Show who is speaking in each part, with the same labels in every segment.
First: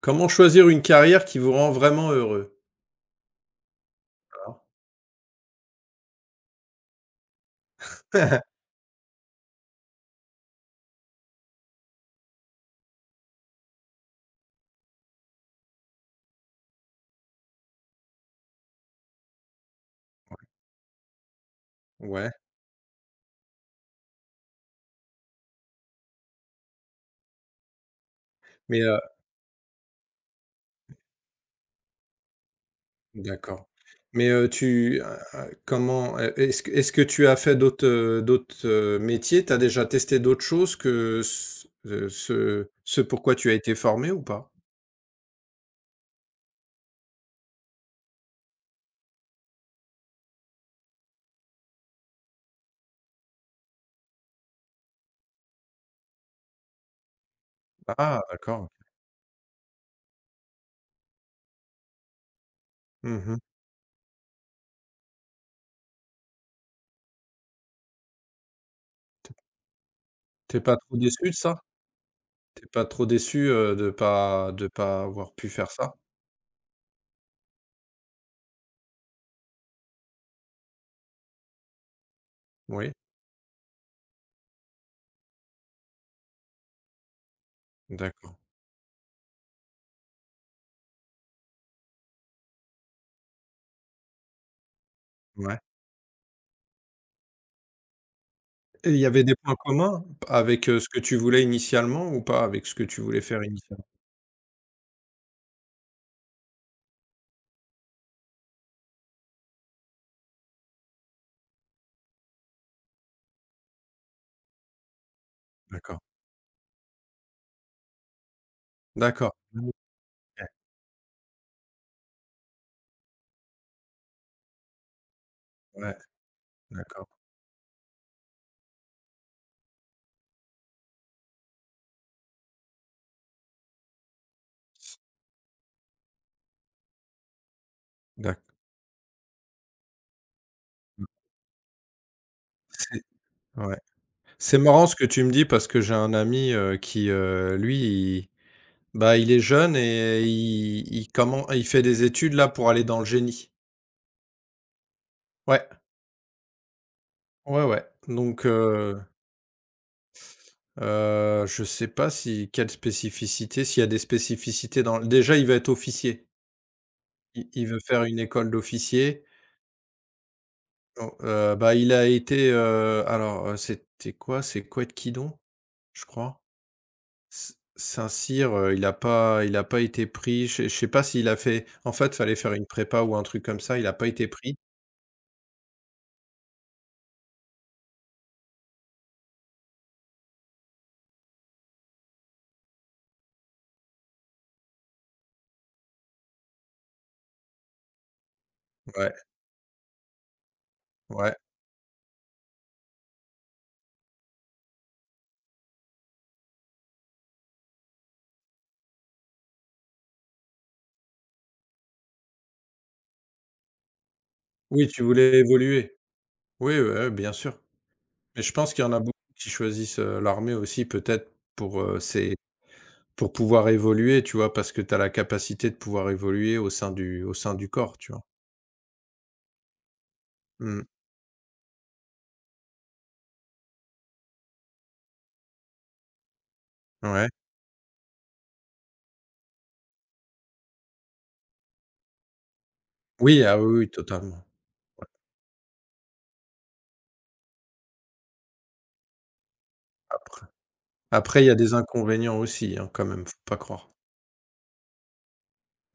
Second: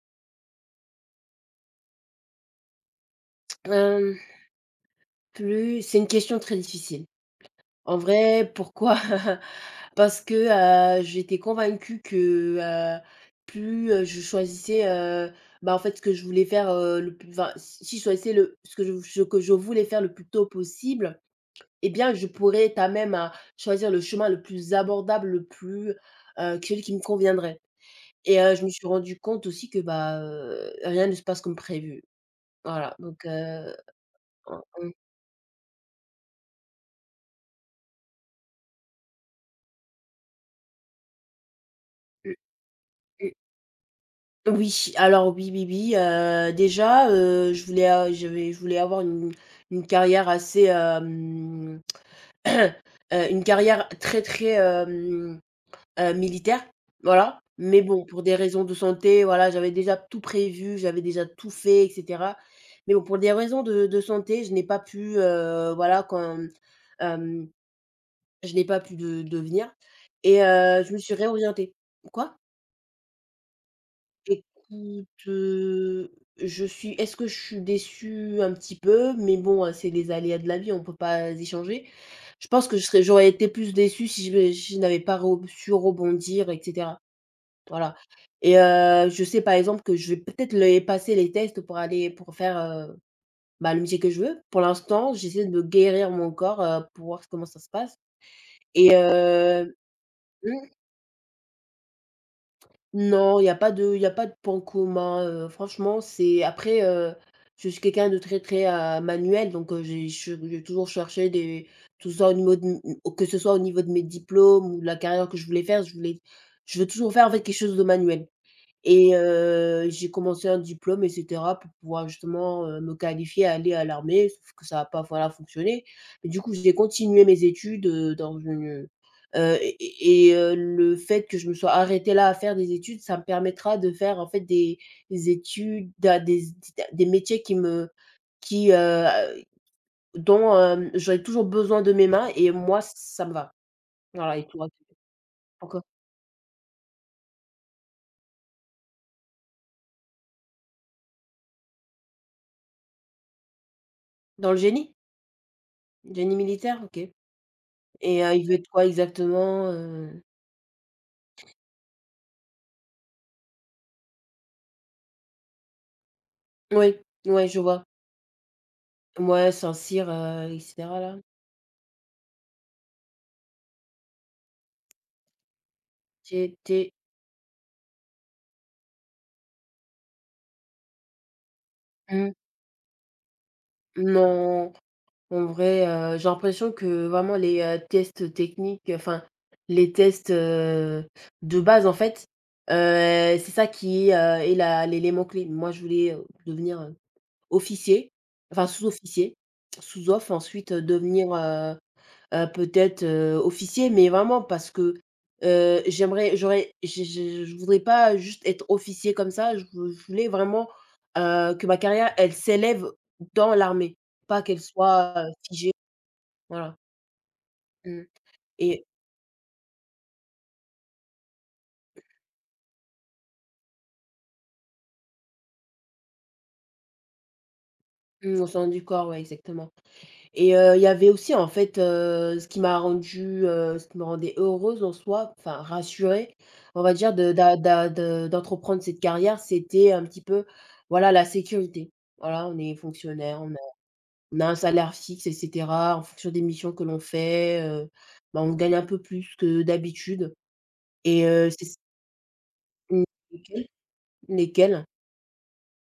Speaker 1: Comment choisir une carrière qui vous rend vraiment heureux?
Speaker 2: Hem,
Speaker 1: D'accord.
Speaker 2: plus c'est une question très difficile. En vrai, pourquoi? Parce que, j'étais convaincue que, heu, plus, je choisissais, bah, en fait, ce que je voulais faire, le plus, enfin, si je choisissais le ce que je voulais faire le plus tôt possible, eh bien, je
Speaker 1: Ouais,
Speaker 2: pourrais quand même à choisir le chemin le plus abordable, le plus, celui qui me conviendrait. Et je me
Speaker 1: mais,
Speaker 2: suis rendu compte aussi que, bah, rien ne se passe comme prévu. Voilà, donc
Speaker 1: d'accord. Mais,
Speaker 2: on mmh
Speaker 1: tu a comment, est-ce que tu as fait d'autres métiers? Tu as déjà testé d'autres choses que ce pourquoi tu as été formé ou pas?
Speaker 2: oui, alors oui, oui, oui, déjà, je voulais, je voulais avoir une carrière assez, heu, une carrière très, très, militaire, voilà. Mais bon,
Speaker 1: Ah,
Speaker 2: pour des raisons
Speaker 1: d'accord.
Speaker 2: de santé, voilà, j'avais déjà tout prévu, j'avais déjà tout fait, et cetera. Mais bon, pour
Speaker 1: Mmh
Speaker 2: des
Speaker 1: mh.
Speaker 2: raisons de santé, je n'ai pas pu, voilà, quand, hem, je n'ai pas pu de devenir. Et
Speaker 1: Pas
Speaker 2: je
Speaker 1: trop
Speaker 2: me suis
Speaker 1: déçu de ça?
Speaker 2: réorientée. Quoi?
Speaker 1: T'es pas trop déçu, de pas
Speaker 2: Écoute,
Speaker 1: avoir pu faire ça?
Speaker 2: je suis est-ce que je suis déçue? Un petit peu, mais bon, c'est les aléas de la vie, on peut pas y changer. Je pense que je
Speaker 1: Oui,
Speaker 2: serais j'aurais été plus déçue si je n'avais pas re su rebondir, et cetera. Voilà.
Speaker 1: d'accord.
Speaker 2: Et je sais par exemple que je vais peut-être les passer les tests pour aller pour faire, bah, le métier que je veux. Pour l'instant, j'essaie
Speaker 1: Ouais.
Speaker 2: de guérir mon corps, pour voir comment ça se passe.
Speaker 1: Et
Speaker 2: et
Speaker 1: il y avait des points
Speaker 2: heu
Speaker 1: communs
Speaker 2: mmh.
Speaker 1: avec, ce que tu voulais initialement ou pas avec ce que tu voulais
Speaker 2: Non,
Speaker 1: faire initialement?
Speaker 2: il y a pas de point commun, franchement. C'est après, je suis quelqu'un de très, très, manuel, donc j'ai je j'ai toujours cherché des, tout ça au niveau de, que ce soit au niveau de mes diplômes ou de la carrière que je voulais faire,
Speaker 1: D'accord,
Speaker 2: je veux toujours faire, en fait, quelque chose de manuel. Et
Speaker 1: d'accord. Mmh,
Speaker 2: j'ai
Speaker 1: OK,
Speaker 2: commencé un diplôme, et cetera, pour pouvoir justement, me qualifier à aller à l'armée, sauf que ça a pas, voilà, fonctionné.
Speaker 1: ouais,
Speaker 2: Mais du coup, j'ai
Speaker 1: d'accord.
Speaker 2: continué mes études, dans une, le fait que je me sois arrêtée là à faire des études, ça me permettra de faire, en fait, des études à des métiers qui me,
Speaker 1: D'ac
Speaker 2: qui, dont,
Speaker 1: mmh,
Speaker 2: j'aurais toujours besoin de mes mains, et moi
Speaker 1: c'est
Speaker 2: ça me va.
Speaker 1: Ouais.
Speaker 2: Voilà. Et
Speaker 1: C'est
Speaker 2: toi?
Speaker 1: marrant ce que tu me dis parce que
Speaker 2: Pourquoi?
Speaker 1: j'ai un ami, qui, lui, il bah, il est jeune et il comment il fait des études là pour aller dans le génie.
Speaker 2: Dans le génie?
Speaker 1: Ouais,
Speaker 2: Génie militaire? OK.
Speaker 1: ouais, ouais.
Speaker 2: Et
Speaker 1: Donc
Speaker 2: il veut être quoi
Speaker 1: heu,
Speaker 2: exactement,
Speaker 1: heu, je sais pas si quelle spécificité, s'il y a des spécificités dans déjà, il va être officier.
Speaker 2: Oui,
Speaker 1: Il
Speaker 2: ouais, je
Speaker 1: il veut
Speaker 2: vois.
Speaker 1: faire une école d'officier.
Speaker 2: Moi, Saint-Cyr, et cetera,
Speaker 1: Oh,
Speaker 2: là.
Speaker 1: bah, il a été, alors, c'était quoi? C'est couette Kidon je crois.
Speaker 2: J'étais
Speaker 1: S Saint-Cyr, il a pas été pris. Je sais pas s'il a fait en fait,
Speaker 2: Mmh.
Speaker 1: fallait faire une prépa ou un truc comme ça, il a pas été pris.
Speaker 2: Non, en vrai, j'ai l'impression que vraiment les, tests techniques, enfin, les tests, de base, en fait, heu, c'est ça qui, est la l'élément clé. Moi, je voulais, devenir, officier, enfin
Speaker 1: Ouais,
Speaker 2: sous-officier, sous-off, ensuite, devenir,
Speaker 1: ouais.
Speaker 2: peut-être, officier, mais vraiment parce que, j'aimerais j'aurais je voudrais pas juste être officier comme ça. Je voulais vraiment, que ma carrière, elle s'élève dans l'armée, pas qu'elle
Speaker 1: Oui, tu
Speaker 2: soit,
Speaker 1: voulais
Speaker 2: figée.
Speaker 1: évoluer.
Speaker 2: Voilà.
Speaker 1: Oui, ouais, ouais, bien sûr.
Speaker 2: Mmh.
Speaker 1: Mais je pense qu'il
Speaker 2: Et
Speaker 1: y en a beaucoup qui choisissent, l'armée aussi peut-être c'est pour pouvoir évoluer, tu vois? Parce que tu as la capacité de pouvoir évoluer au sein du corps, tu vois?
Speaker 2: mmh, au sein du corps, ouais, exactement. Et il
Speaker 1: Mmh.
Speaker 2: y avait aussi, en fait, ce qui me rendait heureuse en soi, enfin rassurée, on va dire,
Speaker 1: Ouais.
Speaker 2: de d'a d'a de d'entreprendre cette carrière, c'était un petit peu, voilà, la sécurité. Voilà, on est fonctionnaire,
Speaker 1: Oui, ah oui, oui,
Speaker 2: on
Speaker 1: totalement.
Speaker 2: a un salaire fixe, et cetera. En fonction des missions que l'on fait, bah, on gagne un peu plus que d'habitude.
Speaker 1: Après
Speaker 2: et
Speaker 1: après il y
Speaker 2: heu,
Speaker 1: a
Speaker 2: c'est
Speaker 1: des
Speaker 2: s
Speaker 1: inconvénients aussi, hein, quand
Speaker 2: mmh,
Speaker 1: même, faut pas croire.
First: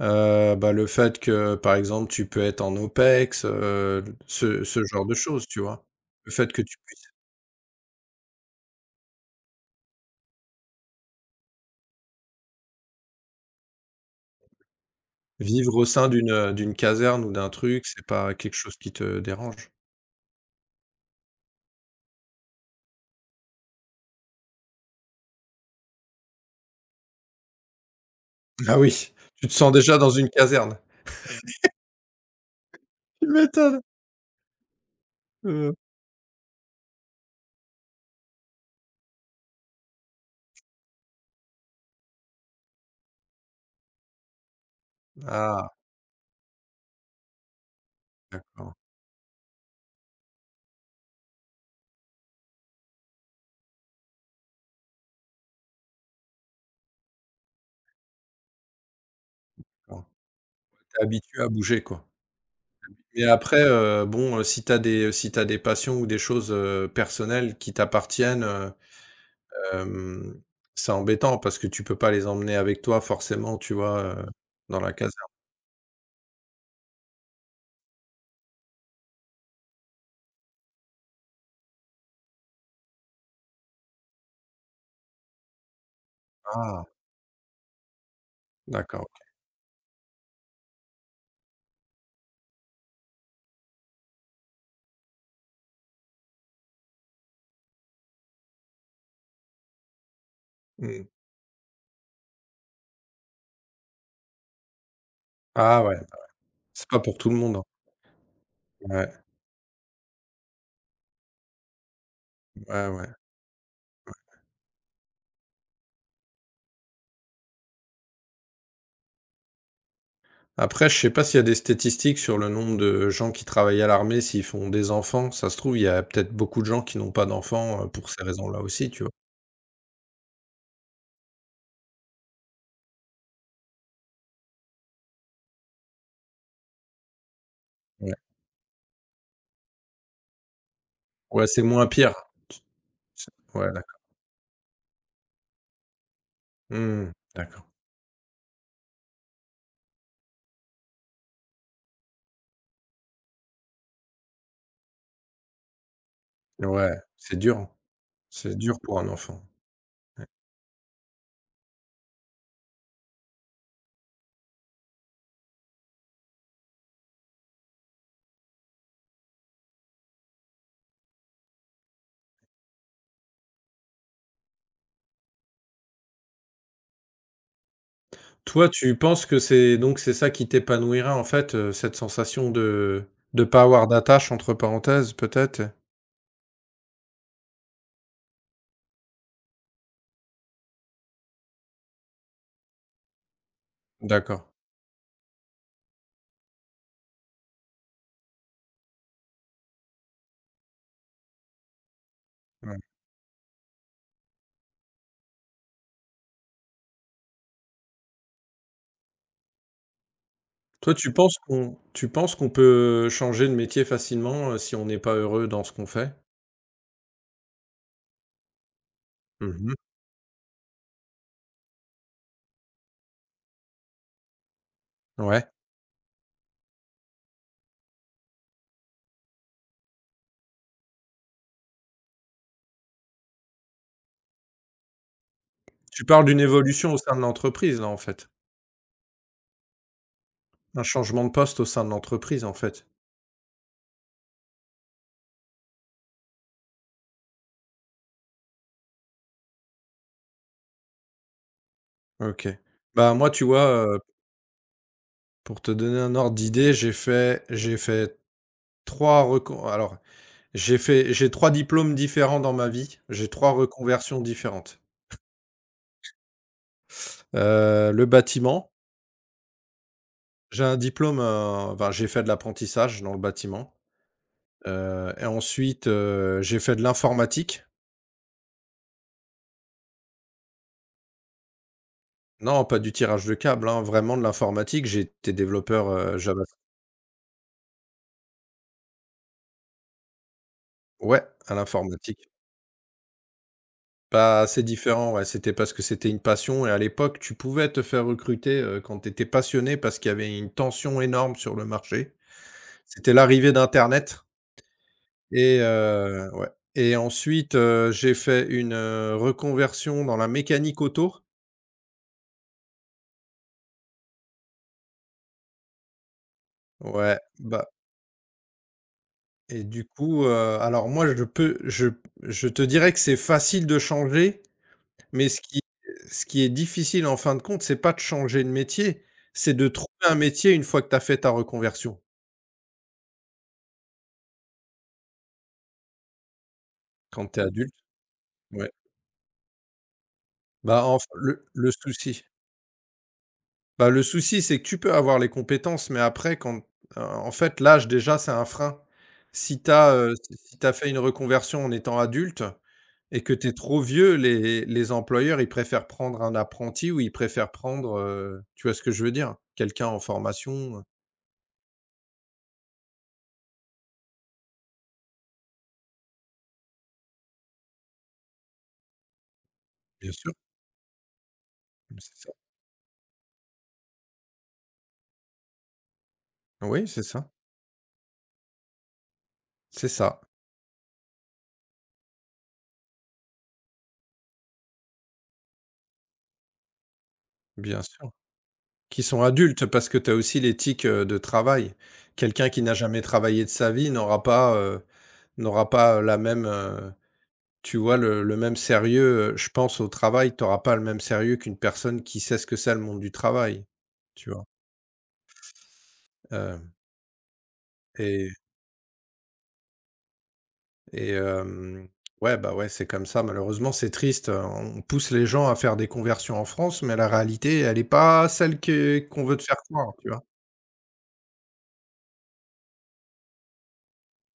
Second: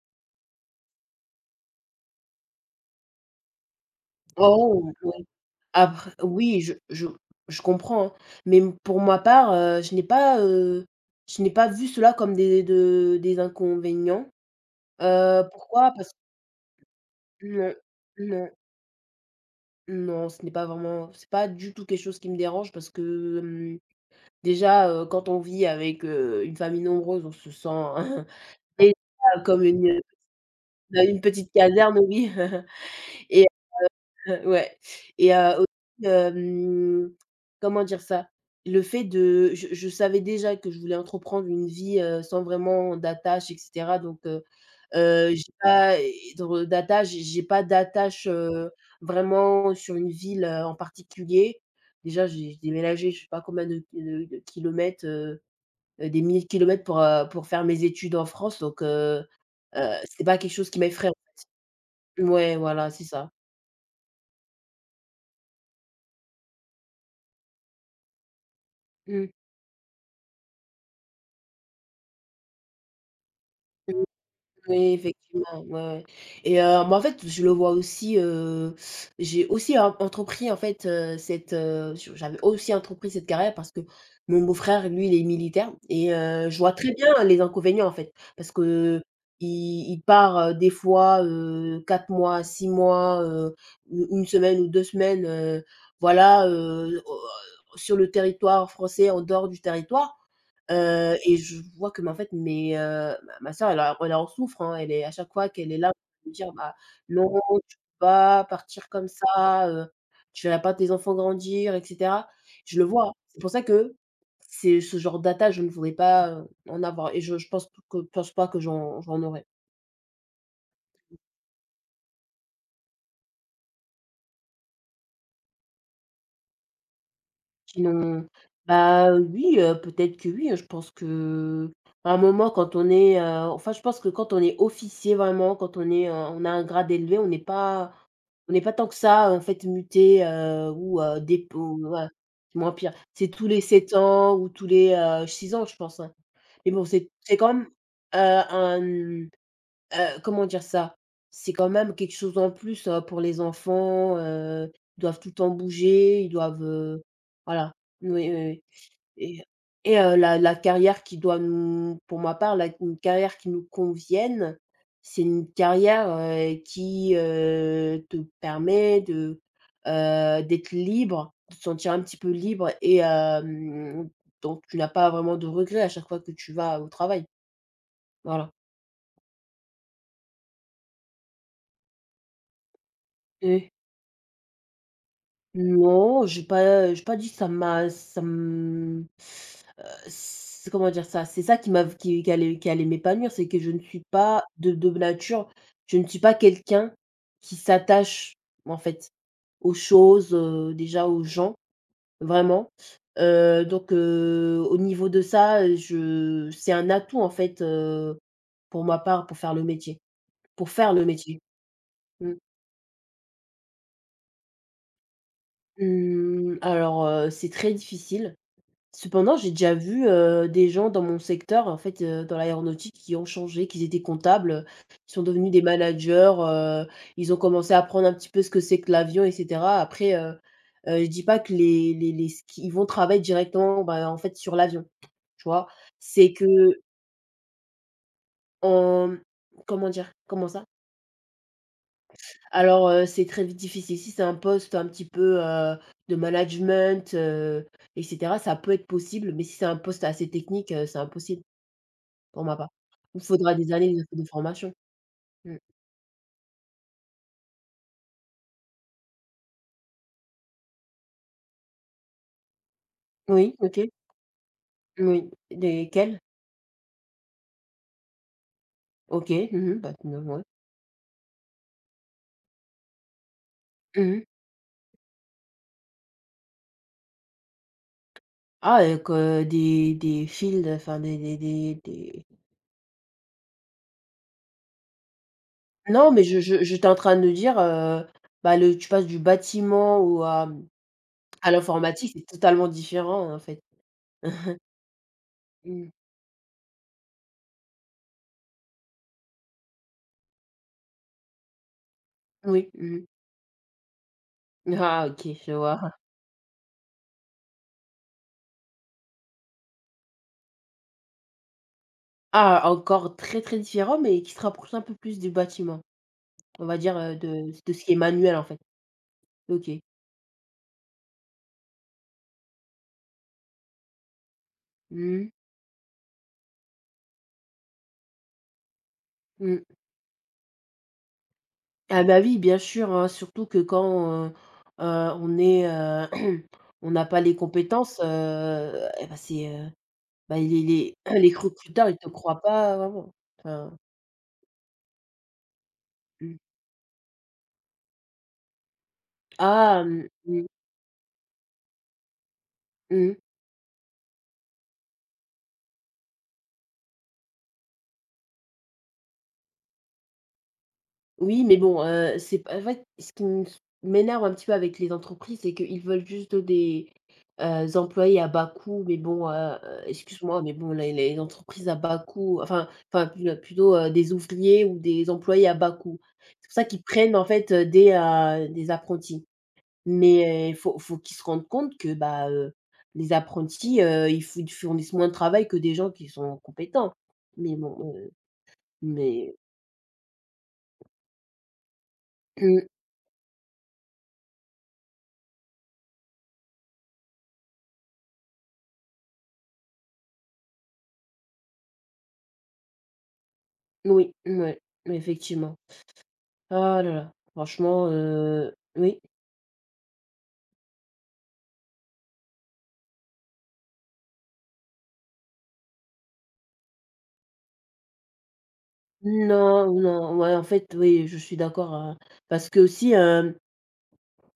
Speaker 1: Bah, le fait que, par exemple, tu peux être en OPEX, ce
Speaker 2: Oh!
Speaker 1: genre de choses, tu vois?
Speaker 2: Après
Speaker 1: Le fait
Speaker 2: oui,
Speaker 1: que tu puisses
Speaker 2: je comprends, hein, mais m pour ma part, je n'ai pas vu cela comme des, de des inconvénients.
Speaker 1: vivre au
Speaker 2: Pourquoi?
Speaker 1: sein
Speaker 2: Parce
Speaker 1: d'une caserne ou
Speaker 2: que
Speaker 1: d'un
Speaker 2: non,
Speaker 1: truc, c'est pas
Speaker 2: non,
Speaker 1: quelque chose qui te dérange?
Speaker 2: non, ce n'est pas vraiment c'est pas du tout quelque chose qui me dérange parce que, déjà, quand on vit avec, une famille nombreuse, on se sent
Speaker 1: Ah
Speaker 2: déjà
Speaker 1: oui, tu te
Speaker 2: comme
Speaker 1: sens déjà
Speaker 2: une,
Speaker 1: dans une caserne?
Speaker 2: bah, une petite caserne, oui.
Speaker 1: Tu
Speaker 2: Et
Speaker 1: m'étonnes!
Speaker 2: Ouais, et
Speaker 1: Heu,
Speaker 2: aussi, hem, comment dire ça? Le fait de Je savais déjà que je voulais entreprendre une vie, sans vraiment d'attache, et cetera. Donc
Speaker 1: ah,
Speaker 2: j'ai pas d'attache,
Speaker 1: d'accord,
Speaker 2: vraiment sur une ville, en particulier. Déjà, j'ai déménagé, je sais pas combien de kilomètres, des milliers de kilomètres pour faire mes études en France, donc
Speaker 1: d'accord.
Speaker 2: c'est pas quelque chose qui
Speaker 1: Tu
Speaker 2: m'effraie.
Speaker 1: habitué à bouger, quoi.
Speaker 2: Ouais, voilà, c'est
Speaker 1: Mais
Speaker 2: ça.
Speaker 1: après, bon, si t'as des passions ou des choses, personnelles qui t'appartiennent,
Speaker 2: Mmh.
Speaker 1: hem, c'est embêtant parce que tu peux pas les emmener avec toi forcément, tu vois,
Speaker 2: Mmh.
Speaker 1: dans la
Speaker 2: Oui,
Speaker 1: caserne.
Speaker 2: effectivement, ouais, ouais. Et bah, en fait, je le vois aussi, j'ai aussi en entrepris, en fait, cette, je j'avais aussi entrepris cette carrière parce que mon beau-frère, lui, il est militaire. Et je vois
Speaker 1: Ah,
Speaker 2: très bien les inconvénients, en fait, parce que
Speaker 1: d'accord.
Speaker 2: il part, des fois, 4 mois, 6 mois, u une semaine ou 2 semaines, voilà, au sur le territoire français, en dehors du territoire.
Speaker 1: Mmh.
Speaker 2: Et je vois que, bah, en fait, mes, ma sœur, elle en souffre, hein. Elle est À chaque fois qu'elle est
Speaker 1: Ah
Speaker 2: là,
Speaker 1: ouais,
Speaker 2: elle me dire: «Bah,
Speaker 1: c'est pas pour
Speaker 2: non,
Speaker 1: tout le monde, hein.
Speaker 2: tu peux pas partir comme
Speaker 1: Ouais,
Speaker 2: ça, tu verras pas tes enfants grandir, et cetera». Je le
Speaker 1: ouais, ouais.
Speaker 2: vois. C'est pour ça que c'est ce genre d'attache, je ne voudrais pas, en avoir. Et je pense pas que j'en aurais.
Speaker 1: Après, je sais pas s'il y a des statistiques sur le nombre de gens qui travaillent à l'armée, s'ils font des enfants. Ça se trouve, il y a peut-être beaucoup de gens qui n'ont pas
Speaker 2: Qui
Speaker 1: d'enfants, pour ces
Speaker 2: n'ont
Speaker 1: raisons-là aussi, tu vois?
Speaker 2: Bah, oui, peut-être que oui, hein. Je pense que à un moment enfin, je pense que quand on est officier vraiment, quand on est, on a un grade élevé,
Speaker 1: Ouais.
Speaker 2: on n'est pas tant que ça, en fait, muté, ou
Speaker 1: Ouais, c'est
Speaker 2: dépo
Speaker 1: moins
Speaker 2: ouais,
Speaker 1: pire.
Speaker 2: c'est moins pire. C'est
Speaker 1: C'est
Speaker 2: tous les
Speaker 1: Ouais,
Speaker 2: 7
Speaker 1: d'accord.
Speaker 2: ans ou tous les, 6 ans, je pense, hein. Mais bon,
Speaker 1: Mmh,
Speaker 2: c'est quand
Speaker 1: d'accord.
Speaker 2: même, heu, comment dire ça? C'est quand même quelque chose en plus, pour les enfants, ils doivent tout le temps bouger, ils doivent,
Speaker 1: Ouais, c'est dur, hein.
Speaker 2: voilà. Oui,
Speaker 1: C'est
Speaker 2: oui, oui.
Speaker 1: dur pour un enfant.
Speaker 2: Et et la la carrière qui doit nous pour ma part, la une carrière qui nous convienne, c'est une carrière, qui, te permet de, d'être libre, de te sentir un petit peu libre. Et donc tu n'as pas vraiment de regrets à chaque fois que tu vas au travail. Voilà.
Speaker 1: Toi, tu penses que c'est ça qui t'épanouira, en fait, cette sensation de
Speaker 2: Oui,
Speaker 1: pas
Speaker 2: oui.
Speaker 1: avoir d'attache entre parenthèses, peut-être?
Speaker 2: Non, j'ai pas dit que ça me c'est, comment dire ça? C'est ça qui qui allait m'épanouir. C'est que je ne suis
Speaker 1: D'accord.
Speaker 2: pas de nature, je ne suis pas quelqu'un qui s'attache, en fait, aux choses, déjà aux gens, vraiment.
Speaker 1: Ouais.
Speaker 2: Donc au niveau de ça, je c'est un atout, en fait, pour ma part, pour faire le métier, pour
Speaker 1: Toi,
Speaker 2: faire le
Speaker 1: tu penses
Speaker 2: métier.
Speaker 1: qu'on tu
Speaker 2: Mmh.
Speaker 1: penses qu'on peut changer de métier facilement, si on n'est pas heureux dans ce qu'on fait?
Speaker 2: Mmh, alors, c'est très difficile. Cependant, j'ai déjà
Speaker 1: Mmh.
Speaker 2: vu, des gens dans mon secteur, en fait, dans l'aéronautique qui ont changé, qui étaient comptables, qui sont
Speaker 1: Ouais.
Speaker 2: devenus des managers, ils ont commencé à apprendre un petit peu ce que c'est que l'avion, et cetera. Après, je dis pas que les ce qu'ils vont travailler directement, bah, en fait, sur l'avion, tu vois?
Speaker 1: Tu parles
Speaker 2: C'est
Speaker 1: d'une
Speaker 2: que,
Speaker 1: évolution au sein de l'entreprise, là, en fait?
Speaker 2: en comment dire? Comment ça?
Speaker 1: Un changement de poste au sein de l'entreprise, en fait?
Speaker 2: Alors, c'est très difficile. Si c'est un poste un petit peu, de management, et cetera, ça peut être possible, mais si c'est un poste assez technique, c'est impossible. Pour
Speaker 1: OK.
Speaker 2: ma part.
Speaker 1: Bah,
Speaker 2: Il
Speaker 1: moi, tu
Speaker 2: faudra
Speaker 1: vois,
Speaker 2: des années
Speaker 1: heu,
Speaker 2: de formation. Mmh.
Speaker 1: pour te donner un ordre d'idée, trois recon alors, j'ai fait j'ai 3 diplômes différents dans ma vie. J'ai trois
Speaker 2: Oui, OK.
Speaker 1: reconversions différentes.
Speaker 2: Moui. Desquelles?
Speaker 1: Le bâtiment,
Speaker 2: OK. Mmh. Bah, non, ouais.
Speaker 1: j'ai un diplôme, enfin, j'ai fait de l'apprentissage dans le bâtiment.
Speaker 2: Mmh.
Speaker 1: Et ensuite, j'ai fait de l'informatique.
Speaker 2: Ah, avec, des fils, enfin des
Speaker 1: Non, pas du tirage de câble, hein, vraiment de l'informatique. J'étais développeur,
Speaker 2: non, mais
Speaker 1: Java
Speaker 2: je j'étais en train de dire, bah, le tu passes du bâtiment ou à,
Speaker 1: ouais,
Speaker 2: à
Speaker 1: à
Speaker 2: l'informatique, c'est
Speaker 1: l'informatique.
Speaker 2: totalement différent, en fait.
Speaker 1: Pas assez différent, ouais, c'était parce que
Speaker 2: Mmh.
Speaker 1: c'était une passion et à l'époque, tu pouvais te faire recruter, quand tu étais passionné parce qu'il y avait une tension énorme sur le marché.
Speaker 2: Oui. Mmh.
Speaker 1: C'était l'arrivée d'internet
Speaker 2: Ah, OK, je
Speaker 1: et,
Speaker 2: vois.
Speaker 1: ouais, et ensuite, j'ai fait une, reconversion dans la mécanique auto.
Speaker 2: Ah, encore très, très différent, mais qui se rapproche un peu plus du bâtiment. On va dire,
Speaker 1: Ouais,
Speaker 2: de
Speaker 1: bah
Speaker 2: de ce qui est manuel, en fait.
Speaker 1: et
Speaker 2: OK.
Speaker 1: du coup, alors moi je peux je te dirais que c'est facile de changer,
Speaker 2: Mmh
Speaker 1: mais
Speaker 2: mh.
Speaker 1: ce qui est difficile en fin de compte, c'est pas de changer de métier, c'est
Speaker 2: Mmh.
Speaker 1: de trouver un métier une fois que tu as fait ta reconversion,
Speaker 2: Ah bah oui, bien sûr, hein, surtout que quand, heu, on est, on n'a pas
Speaker 1: quand
Speaker 2: les
Speaker 1: tu es adulte,
Speaker 2: compétences,
Speaker 1: ouais.
Speaker 2: et bah, c'est, bah, les
Speaker 1: Bah,
Speaker 2: les
Speaker 1: enf
Speaker 2: les
Speaker 1: le
Speaker 2: recruteurs, ils te
Speaker 1: souci
Speaker 2: croient pas vraiment. Enfin,
Speaker 1: bah, le souci, c'est que tu peux avoir les compétences, mais après
Speaker 2: mmh.
Speaker 1: quand en fait l'âge déjà c'est un frein. Si tu
Speaker 2: Ah,
Speaker 1: as,
Speaker 2: mmh,
Speaker 1: heu, si
Speaker 2: mmh,
Speaker 1: si tu as fait une reconversion en étant adulte.
Speaker 2: mmh.
Speaker 1: Et que tu es trop vieux, les employeurs, ils préfèrent prendre un apprenti ou ils préfèrent prendre, tu vois ce que je veux dire? Quelqu'un en formation,
Speaker 2: Oui, mais bon, c'est p en fait, ce qui me m'énerve un petit peu avec les entreprises, c'est qu'ils veulent juste des, employés à bas coût. Mais bon,
Speaker 1: bien sûr,
Speaker 2: excuse-moi, mais bon, les entreprises à bas
Speaker 1: c'est ça.
Speaker 2: coût, enfin, plutôt, des ouvriers ou des employés à bas coût. C'est pour ça qu'ils
Speaker 1: Oui,
Speaker 2: prennent, en fait, des apprentis.
Speaker 1: c'est ça,
Speaker 2: Mais il faut qu'ils se rendent compte que, les apprentis, ils fournissent moins de travail que des gens qui sont compétents. Mais
Speaker 1: bien
Speaker 2: bon,
Speaker 1: sûr. Qui sont
Speaker 2: mais
Speaker 1: adultes parce que tu as aussi l'éthique, de travail. Quelqu'un
Speaker 2: mmh,
Speaker 1: qui n'a jamais travaillé de sa vie n'aura pas la même, tu vois le même sérieux, je pense au travail, tu auras pas le même sérieux qu'une personne qui sait ce que c'est le monde du travail,
Speaker 2: Oui,
Speaker 1: tu vois?
Speaker 2: mouais, effectivement.
Speaker 1: Hem
Speaker 2: Ah là là, franchement,
Speaker 1: et
Speaker 2: oui.
Speaker 1: et ouais, bah, ouais, c'est comme ça malheureusement, c'est triste, on pousse les gens à faire des conversions en France, mais la réalité, elle est pas celle que qu'on veut te faire
Speaker 2: Non,
Speaker 1: croire, tu
Speaker 2: non,
Speaker 1: vois?
Speaker 2: ouais, en fait, oui, je suis d'accord, hein, parce qu'aussi,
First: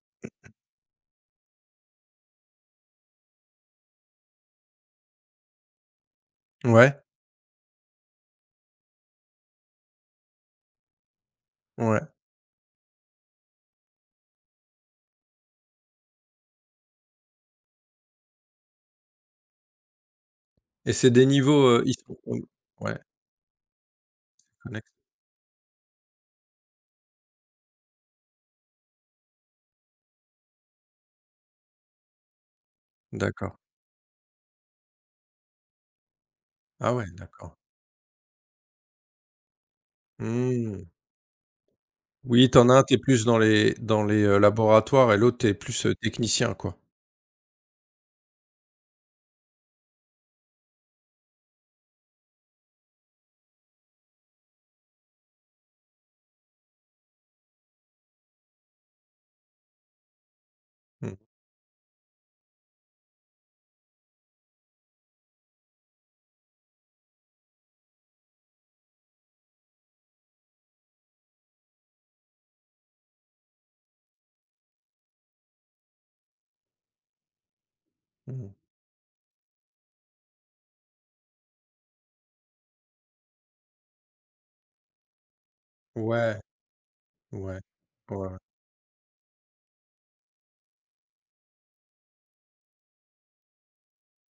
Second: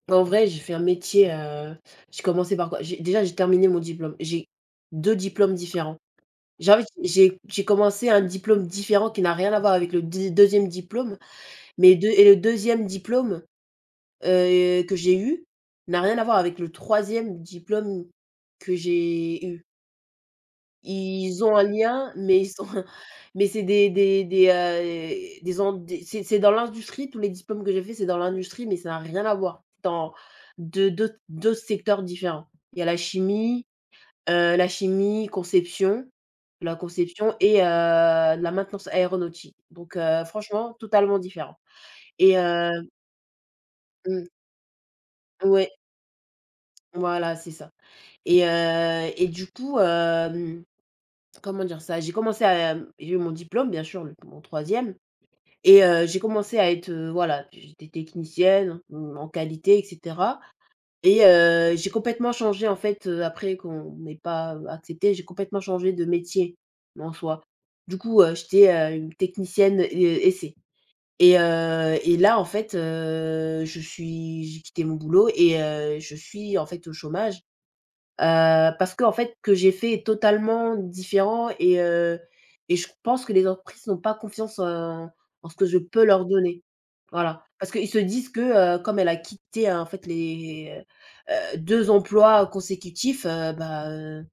Speaker 2: en vrai, j'ai fait un métier, j'ai commencé par quoi? J'ai terminé mon diplôme. J'ai 2 diplômes différents. J'ai envie
Speaker 1: Ouais,
Speaker 2: j'ai commencé un diplôme différent qui n'a rien à voir avec le deuxi 2 diplôme, mais
Speaker 1: ouais,
Speaker 2: deux et le deuxième diplôme, que j'ai eu n'a rien à voir avec le troisième diplôme que j'ai eu.
Speaker 1: et c'est des
Speaker 2: Ils ont un
Speaker 1: niveaux, ils
Speaker 2: lien,
Speaker 1: sont,
Speaker 2: mais ils sont
Speaker 1: ouais,
Speaker 2: mais c'est des des des,
Speaker 1: connexes.
Speaker 2: heu, des en des c'est dans l'industrie, tous les diplômes que j'ai fait, c'est dans l'industrie, mais ça n'a rien à voir. C'est dans deux secteurs différents. Il y a la
Speaker 1: D'accord.
Speaker 2: chimie, conception, la
Speaker 1: Ah ouais,
Speaker 2: conception
Speaker 1: d'accord.
Speaker 2: et la maintenance aéronautique. Donc franchement,
Speaker 1: Mmh.
Speaker 2: totalement différent et
Speaker 1: Oui, t'en
Speaker 2: heu
Speaker 1: as un, t'es plus dans les,
Speaker 2: mmh,
Speaker 1: laboratoires et l'autre, tu
Speaker 2: ouais,
Speaker 1: plus, technicien, quoi.
Speaker 2: voilà, c'est ça. Et du coup, comment dire ça? J'ai eu mon diplôme, bien sûr, le mon troisième. Et j'ai commencé à être, voilà, j'étais technicienne, mmh, en qualité et cetera.
Speaker 1: Mmh,
Speaker 2: J'ai complètement changé en fait, après qu'on m'ait pas accepté j'ai complètement changé de métier en soi. Du coup, j'étais, une technicienne, essai. Là en fait, je suis j'ai quitté mon boulot et je suis en fait au chômage.
Speaker 1: mmh.
Speaker 2: Parce que en fait, que j'ai fait est totalement différent. Et je pense que les entreprises n'ont pas confiance en en ce que je peux leur
Speaker 1: Ouais,
Speaker 2: donner.
Speaker 1: ouais.
Speaker 2: Voilà.
Speaker 1: Ouais,
Speaker 2: Parce qu'ils se disent
Speaker 1: ouais.
Speaker 2: que, comme elle a quitté, en fait, les, 2 emplois consécutifs,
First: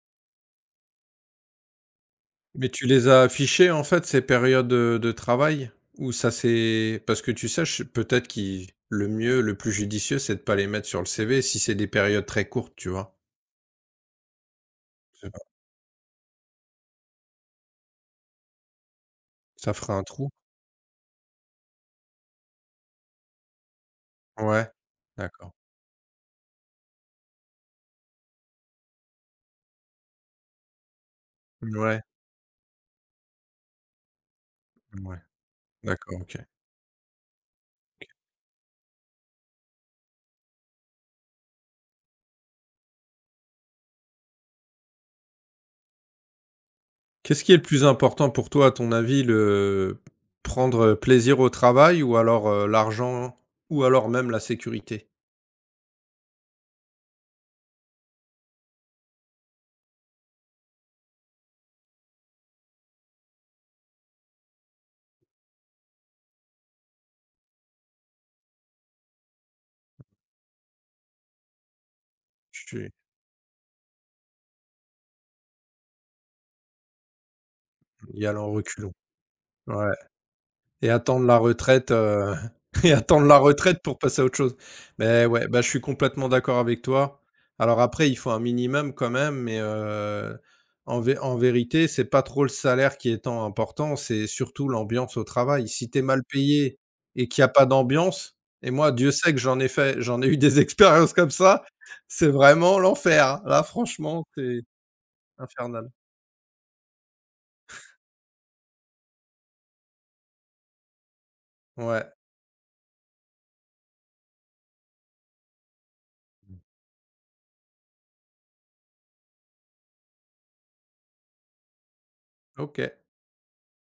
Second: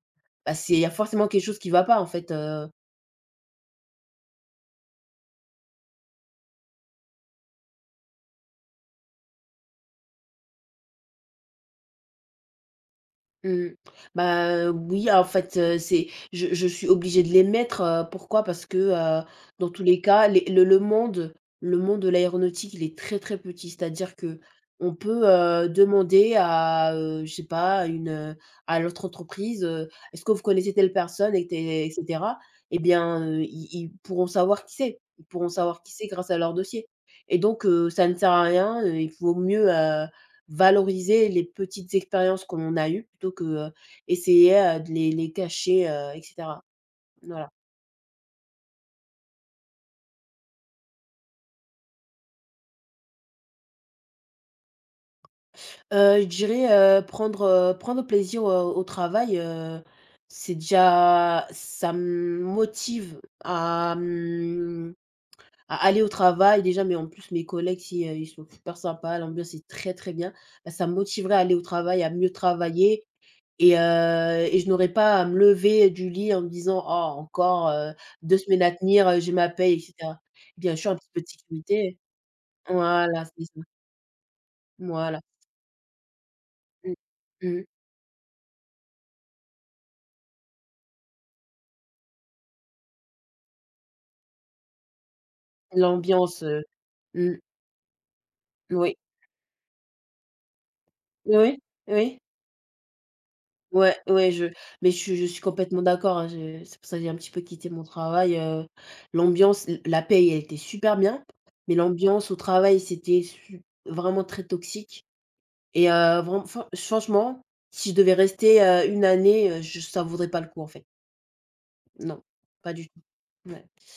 Speaker 2: bah, c'est il y a forcément quelque chose qui ne va pas, en fait.
Speaker 1: Mais tu les as affichés, en fait, ces périodes, de travail? Ou ça c'est parce que tu saches, peut-être qu'il le mieux, le plus judicieux, c'est de pas les mettre sur le CV si c'est des périodes très courtes, tu vois?
Speaker 2: Mmh. Bah, oui, en
Speaker 1: C'est pas
Speaker 2: fait, c'est je suis obligée de les mettre, pourquoi? Parce que, heu, dans
Speaker 1: ça
Speaker 2: tous
Speaker 1: fera
Speaker 2: les
Speaker 1: un
Speaker 2: cas,
Speaker 1: trou?
Speaker 2: les le monde, le monde de l'aéronautique, il est très, très petit. C'est-à-dire que
Speaker 1: Ouais,
Speaker 2: on peut,
Speaker 1: d'accord.
Speaker 2: demander à, je sais pas, une, à l'autre entreprise, «Est-ce que vous connaissez telle personne?» et té et
Speaker 1: Ouais,
Speaker 2: cetera. Eh bien, ils pourront savoir qui c'est.
Speaker 1: ouais,
Speaker 2: Ils pourront savoir qui c'est
Speaker 1: d'accord,
Speaker 2: grâce
Speaker 1: OK.
Speaker 2: à leur dossier. Et donc, ça ne sert à rien, il vaut mieux valoriser les petites expériences qu'on a eues plutôt que, essayer, de les cacher, et cetera.
Speaker 1: Qu'est-ce
Speaker 2: Voilà.
Speaker 1: qui est le plus important pour toi, à ton avis? Le Prendre plaisir au travail ou alors, l'argent ou alors même la sécurité?
Speaker 2: Je dirais, heu, prendre, prendre plaisir au au travail, c'est déjà ça me motive à, mmh, à aller au travail déjà, mais en plus mes collègues si, ils sont super sympas, l'ambiance est très, très bien, bah, ça me motiverait à aller au travail, à mieux
Speaker 1: Je suis
Speaker 2: travailler. Et je n'aurais pas à me lever du lit en me disant: «Oh encore,
Speaker 1: y
Speaker 2: 2
Speaker 1: allant en
Speaker 2: semaines à
Speaker 1: reculons.
Speaker 2: tenir, j'ai ma paye» et
Speaker 1: Ouais.
Speaker 2: cetera. Bien
Speaker 1: Et
Speaker 2: sûr, un petit peu
Speaker 1: attendre
Speaker 2: de
Speaker 1: la retraite,
Speaker 2: sécurité.
Speaker 1: heu Et
Speaker 2: Voilà,
Speaker 1: attendre la
Speaker 2: c'est ça.
Speaker 1: retraite pour passer à autre chose.
Speaker 2: Voilà.
Speaker 1: Mais ouais, bah, je suis complètement d'accord avec
Speaker 2: Mmh.
Speaker 1: toi.
Speaker 2: Mmh.
Speaker 1: Alors après, il faut un minimum quand même, mais en vérité, c'est pas trop le salaire qui est tant important, c'est surtout l'ambiance au travail. Si t'es mal
Speaker 2: L'ambiance,
Speaker 1: payé et
Speaker 2: mmh,
Speaker 1: qu'il y a pas d'ambiance et moi,
Speaker 2: oui.
Speaker 1: Dieu sait que j'en ai eu des expériences comme
Speaker 2: Oui,
Speaker 1: ça,
Speaker 2: oui.
Speaker 1: c'est vraiment l'enfer. Là,
Speaker 2: Ouais,
Speaker 1: franchement,
Speaker 2: ouais, je
Speaker 1: c'est
Speaker 2: mais je suis complètement
Speaker 1: infernal.
Speaker 2: d'accord, hein, je c'est pour ça que j'ai un petit peu quitté mon travail, l'ambiance, l la paye, elle était super bien, mais
Speaker 1: Ouais,
Speaker 2: l'ambiance au travail, c'était su vraiment très toxique. Et vraiment enfin, franchement, si je devais rester, 1 année, je ne savourerais pas le coup, en fait. Non, pas du
Speaker 1: OK.
Speaker 2: tout. Ouais.